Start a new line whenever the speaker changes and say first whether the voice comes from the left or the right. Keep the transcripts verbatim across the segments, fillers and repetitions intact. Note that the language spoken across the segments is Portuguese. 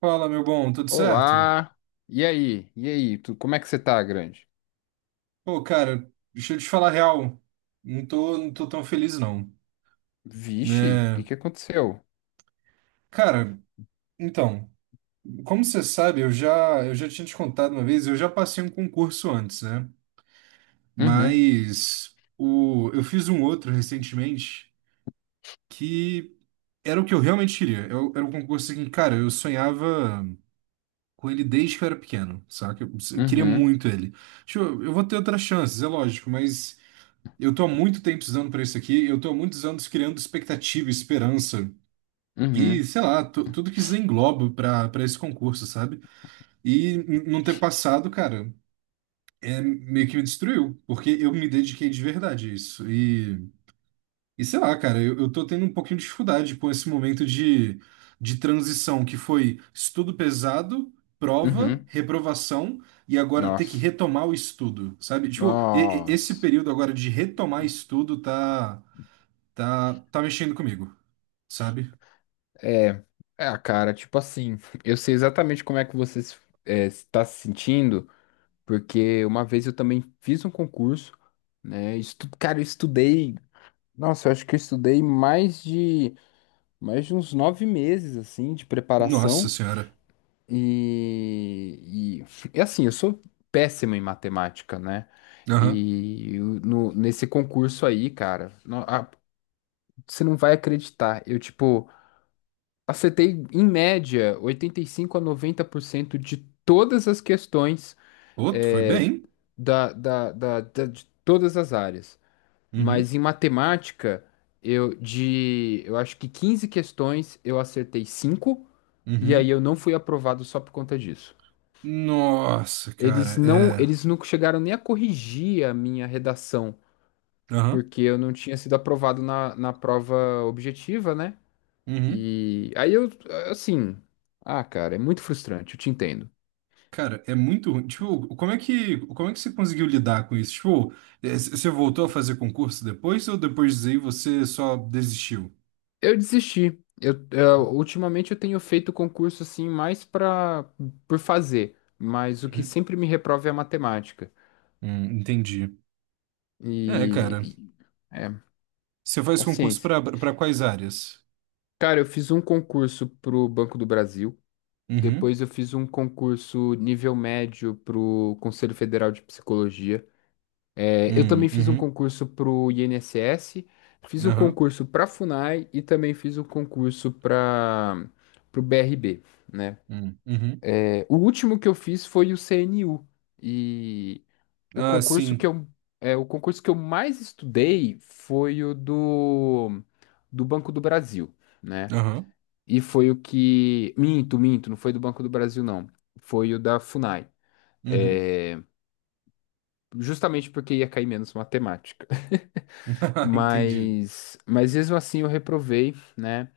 right: Fala, meu bom, tudo certo?
left: Olá! E aí? E aí? Tu, como é que você tá, grande?
right: Pô, cara, deixa eu te falar a real. Não tô, não tô tão feliz, não.
left: Vixe, o que
right: Né?
left: que aconteceu?
right: Cara, então, como você sabe, eu já, eu já tinha te contado uma vez, eu já passei um concurso antes, né?
left: Uhum,
right: Mas o, eu fiz um outro recentemente que era o que eu realmente queria. Eu, era um concurso que, cara, eu sonhava com ele desde que eu era pequeno, saca? Eu queria
left: uhum,
right: muito ele. Tipo, eu vou ter outras chances, é lógico, mas. Eu tô há muito tempo precisando para isso aqui, eu tô há muitos anos criando expectativa, esperança e,
left: uhum,
right: sei lá, tu- tudo que isso engloba para para esse concurso, sabe? E n- não ter passado, cara, é meio que me destruiu, porque eu me dediquei de verdade a isso. E, e sei lá, cara, eu, eu tô tendo um pouquinho de dificuldade com esse momento de, de transição que foi estudo pesado, prova,
left: uhum.
right: reprovação e agora ter que
left: Nossa,
right: retomar o estudo, sabe? Tipo, e- e- esse
left: nossa.
right: período agora de retomar estudo tá. Tá, tá mexendo comigo, sabe?
left: É, é, cara, tipo assim, eu sei exatamente como é que você se- é, está se sentindo, porque uma vez eu também fiz um concurso, né? Estu, cara, eu estudei, nossa, eu acho que eu estudei mais de, mais de uns nove meses, assim, de
right: Nossa
left: preparação.
right: senhora.
left: E, e, e assim, eu sou péssimo em matemática, né?
right: Aham.
left: E eu- no, Nesse concurso aí, cara, não- a- você não vai acreditar. Eu, tipo, acertei em média oitenta e cinco a noventa por cento de todas as questões
right: Outro, foi
left: é,
right: bem.
left: da, da, da, da- de todas as áreas. Mas
right: Uhum.
left: em matemática, eu de, eu acho que quinze questões eu acertei cinco, e aí
right: Uhum.
left: eu não fui aprovado só por conta disso.
right: Nossa, cara,
left: Eles não,
right: é.
left: eles não chegaram nem a corrigir a minha redação,
right: Aham.
left: porque eu não tinha sido aprovado na, na prova objetiva, né?
right: Uhum.
left: E aí eu, assim, ah, cara, é muito frustrante, eu te entendo.
right: Cara, é muito ruim. Tipo, como é que, como é que você conseguiu lidar com isso? Tipo, é, c- você voltou a fazer concurso depois ou depois disso aí você só desistiu?
left: Eu desisti. Eu, eu- ultimamente eu tenho feito concurso assim mais para por fazer, mas o que
right: Uhum.
left: sempre me reprova é a matemática.
right: Hum, entendi. É,
left: E,
right: cara.
left: e- é,
right: Você faz concurso
left: Paciência.
right: pra, para quais áreas?
left: Cara, eu fiz um concurso pro Banco do Brasil.
right: Uhum.
left: Depois eu fiz um concurso nível médio pro Conselho Federal de Psicologia. É, eu
right: Hum,
left: também fiz um
right: uhum.
left: concurso pro INSS, fiz um
right: Aham.
left: concurso pra FUNAI e também fiz um concurso para pro B R B, né?
right: Hum, uhum.
left: É, o último que eu fiz foi o C N U e o
right: Ah,
left: concurso que
right: sim.
left: eu é, o concurso que eu mais estudei foi o do do Banco do Brasil, né?
right: Aham.
left: E foi o que. Minto, minto, não foi do Banco do Brasil, não. Foi o da Funai.
right: Uhum.
left: É, justamente porque ia cair menos matemática.
right: Entendi.
left: Mas, mas mesmo assim eu reprovei, né?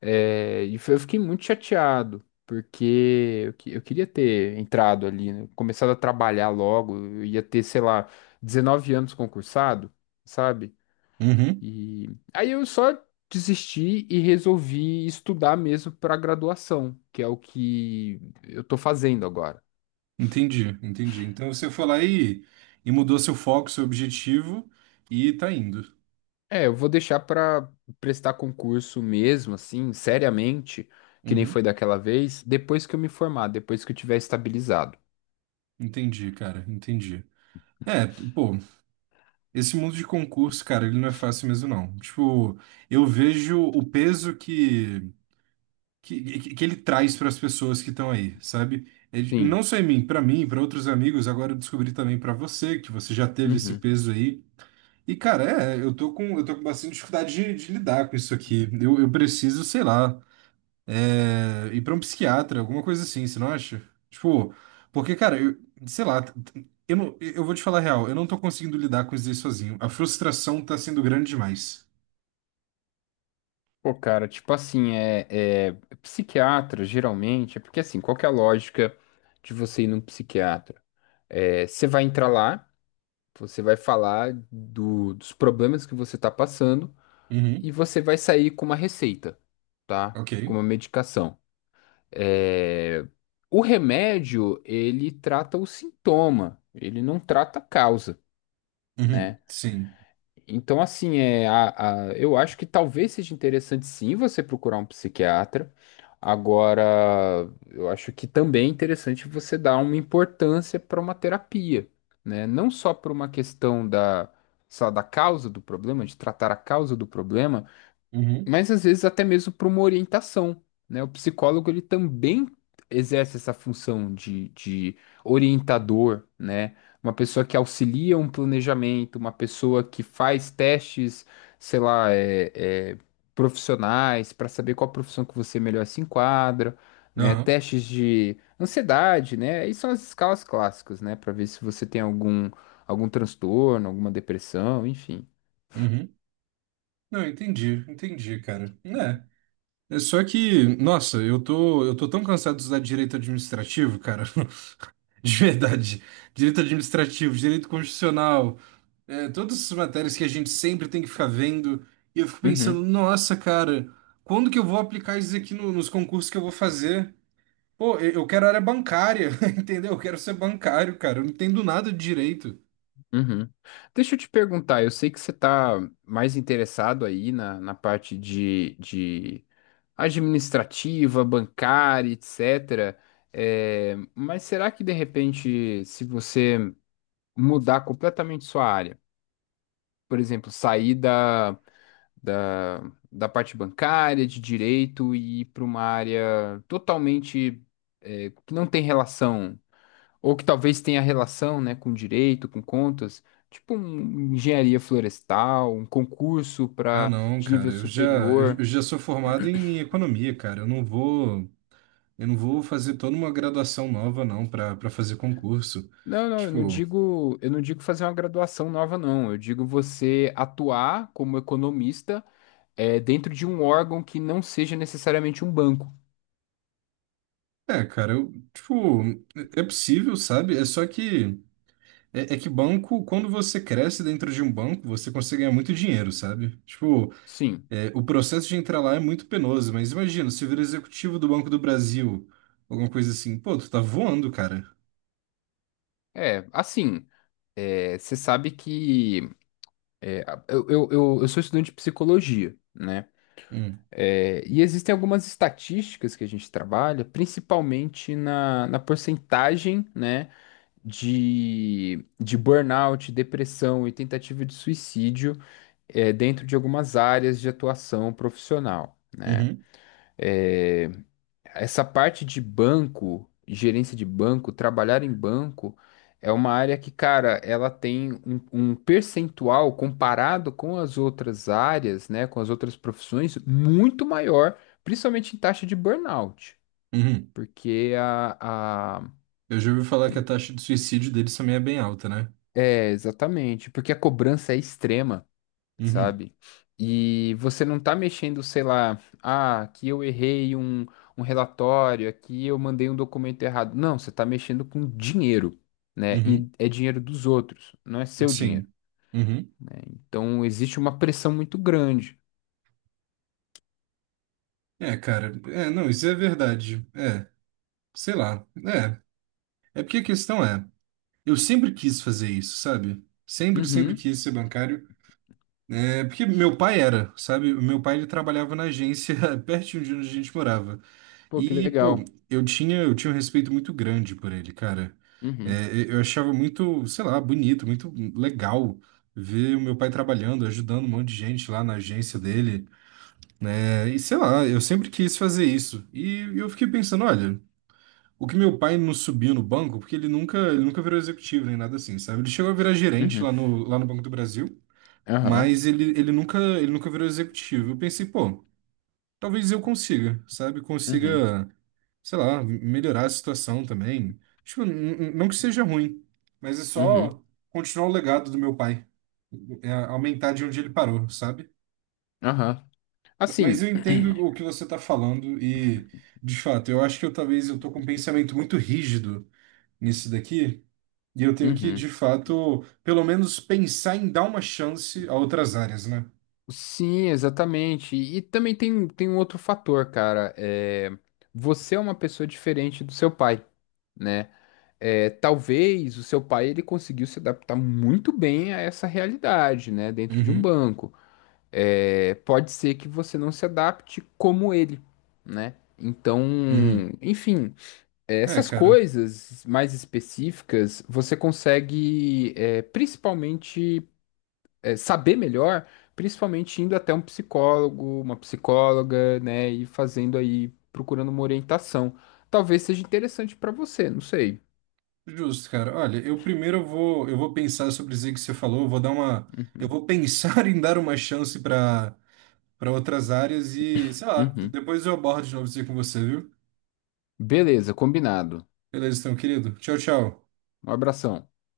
left: É. E foi- eu fiquei muito chateado, porque eu, que- eu queria ter entrado ali, né? Começado a trabalhar logo. Eu ia ter, sei lá, dezenove anos concursado, sabe?
right: Uhum.
left: E aí eu só desisti e resolvi estudar mesmo para graduação, que é o que eu tô fazendo agora.
right: Entendi, entendi. Então você foi lá e, e mudou seu foco, seu objetivo e tá indo.
left: É, eu vou deixar para prestar concurso mesmo, assim, seriamente, que nem
right: Uhum.
left: foi daquela vez, depois que eu me formar, depois que eu tiver estabilizado.
right: Entendi, cara, entendi. É, pô, esse mundo de concurso, cara, ele não é fácil mesmo, não. Tipo, eu vejo o peso que, que, que que ele traz para as pessoas que estão aí, sabe? Ele- não
left: Sim.
right: só em mim, para mim, para outros amigos, agora eu descobri também para você, que você já teve esse
left: Uhum.
right: peso aí. E, cara, é, eu tô com, eu tô com bastante dificuldade de, de lidar com isso aqui. Eu, eu preciso, sei lá, é, ir pra um psiquiatra, alguma coisa assim, você não acha? Tipo, porque, cara, eu, sei lá, t- t- eu, não, eu vou te falar a real, eu não tô conseguindo lidar com isso aí sozinho. A frustração tá sendo grande demais.
left: Pô, cara, tipo assim, é, é psiquiatra, geralmente, é porque assim, qual que é a lógica de você ir num psiquiatra? É, você vai entrar lá. Você vai falar do- dos problemas que você está passando,
right: Uhum,
left: e você vai sair com uma receita, tá?
right: ok.
left: Com uma medicação. É, o remédio, ele trata o sintoma, ele não trata a causa,
right: Uhum,
left: né?
right: sim.
left: Então, assim, é, a, a- eu acho que talvez seja interessante sim você procurar um psiquiatra. Agora, eu acho que também é interessante você dar uma importância para uma terapia, né? Não só por uma questão da, sei da causa do problema, de tratar a causa do problema,
right: Uhum,
left: mas às vezes até mesmo para uma orientação, né? O psicólogo ele também exerce essa função de, de orientador, né? Uma pessoa que auxilia um planejamento, uma pessoa que faz testes, sei lá, é, é, profissionais para saber qual profissão que você melhor se enquadra, né?
right: aham,
left: Testes de ansiedade, né? Aí são as escalas clássicas, né? Para ver se você tem algum algum transtorno, alguma depressão, enfim.
right: uhum. Não, entendi, entendi, cara. É. É só que, nossa, eu tô, eu tô tão cansado de usar direito administrativo, cara. De verdade. Direito administrativo, direito constitucional, é, todas essas matérias que a gente sempre tem que ficar vendo. E eu fico pensando,
left: Uhum.
right: nossa, cara, quando que eu vou aplicar isso aqui no- nos concursos que eu vou fazer? Pô, eu eu quero área bancária, entendeu? Eu quero ser bancário, cara. Eu não entendo nada de direito.
left: Uhum. Deixa eu te perguntar, eu sei que você está mais interessado aí na, na parte de, de administrativa, bancária, etcétera. É, mas será que de repente, se você mudar completamente sua área, por exemplo, sair da, da, da parte bancária, de direito e ir para uma área totalmente, é, que não tem relação. Ou que talvez tenha relação, né, com direito, com contas, tipo um engenharia florestal, um concurso
right: Ah,
left: para
right: não,
left: de
right: cara,
left: nível
right: eu já, eu
left: superior.
right: eu já sou formado em economia, cara. Eu não vou, eu não vou fazer toda uma graduação nova, não, para para fazer concurso.
left: Não, não, eu não
right: Tipo,
left: digo, eu não digo fazer uma graduação nova, não. Eu digo você atuar como economista, é, dentro de um órgão que não seja necessariamente um banco.
right: é, cara, eu, tipo, é é possível, sabe? É só que é, é que banco, quando você cresce dentro de um banco, você consegue ganhar muito dinheiro, sabe? Tipo,
left: Sim,
right: é, o processo de entrar lá é muito penoso, mas imagina, se vira executivo do Banco do Brasil, alguma coisa assim, pô, tu tá voando, cara.
left: é, assim, é, você sabe que é, eu, eu, eu eu sou estudante de psicologia, né?
right: Hum,
left: É, e existem algumas estatísticas que a gente trabalha, principalmente na, na porcentagem, né, de, de burnout, depressão e tentativa de suicídio, é, dentro de algumas áreas de atuação profissional, né?
right: uhum,
left: É, essa parte de banco, gerência de banco, trabalhar em banco, é uma área que, cara, ela tem um, um percentual comparado com as outras áreas, né, com as outras profissões, muito maior, principalmente em taxa de burnout.
right: uhum.
left: porque a, a...
right: Eu já ouvi falar que a taxa de suicídio deles também é bem alta, né?
left: É, exatamente, porque a cobrança é extrema.
right: Uhum,
left: Sabe? E você não tá mexendo, sei lá, ah, aqui eu errei um, um relatório, aqui eu mandei um documento errado. Não, você tá mexendo com dinheiro, né?
right: uhum,
left: E é dinheiro dos outros, não é seu dinheiro,
right: sim. Uhum.
left: né? Então existe uma pressão muito grande.
right: É, cara, é, não, isso é verdade. É, sei lá. É. É porque a questão é. Eu sempre quis fazer isso, sabe? Sempre, sempre
left: Uhum.
right: quis ser bancário. É, porque meu pai era, sabe? O meu pai ele trabalhava na agência pertinho de onde a gente morava.
left: Pô, que
right: E, pô,
left: legal.
right: eu tinha, eu tinha um respeito muito grande por ele, cara.
left: Uhum.
right: É, eu eu achava muito, sei lá, bonito, muito legal ver o meu pai trabalhando, ajudando um monte de gente lá na agência dele, né? E sei lá, eu sempre quis fazer isso. E eu fiquei pensando, olha. O que meu pai não subiu no banco, porque ele nunca, ele nunca virou executivo nem nada assim, sabe? Ele chegou a virar gerente
left: Uhum.
right: lá no, lá no Banco do Brasil,
left: Aham.
right: mas ele, ele nunca, ele nunca virou executivo. Eu pensei, pô, talvez eu consiga, sabe?
left: Uhum.
right: Consiga, sei lá, melhorar a situação também. Tipo, n- n- não que seja ruim, mas é
left: Uhum.
right: só continuar o legado do meu pai, é aumentar de onde ele parou, sabe?
left: Aham.
right: Mas eu
left: Assim.
right: entendo o que você tá falando e, de fato, eu acho que eu talvez eu tô com um pensamento muito rígido nisso daqui. E eu tenho que,
left: Uhum.
right: de fato, pelo menos pensar em dar uma chance a outras áreas, né?
left: Sim, exatamente. E também tem, tem um outro fator, cara. É, você é uma pessoa diferente do seu pai, né? É, talvez o seu pai ele conseguiu se adaptar muito bem a essa realidade, né? Dentro de um
right: Uhum,
left: banco. É, pode ser que você não se adapte como ele, né? Então,
right: uhum.
left: enfim, é,
right: É,
left: essas
right: cara,
left: coisas mais específicas você consegue, é, principalmente, é, saber melhor, principalmente indo até um psicólogo, uma psicóloga, né, e fazendo aí, procurando uma orientação. Talvez seja interessante para você, não sei.
right: justo, cara. Olha, eu primeiro eu vou, eu vou pensar sobre isso aí que você falou, eu vou dar uma,
left: Uhum.
right: eu vou pensar em dar uma chance para para outras áreas e, sei lá, d-
left: Uhum.
right: depois eu abordo de novo isso aí com você, viu?
left: Beleza, combinado.
right: Beleza, então, querido. Tchau, tchau.
left: Um abração.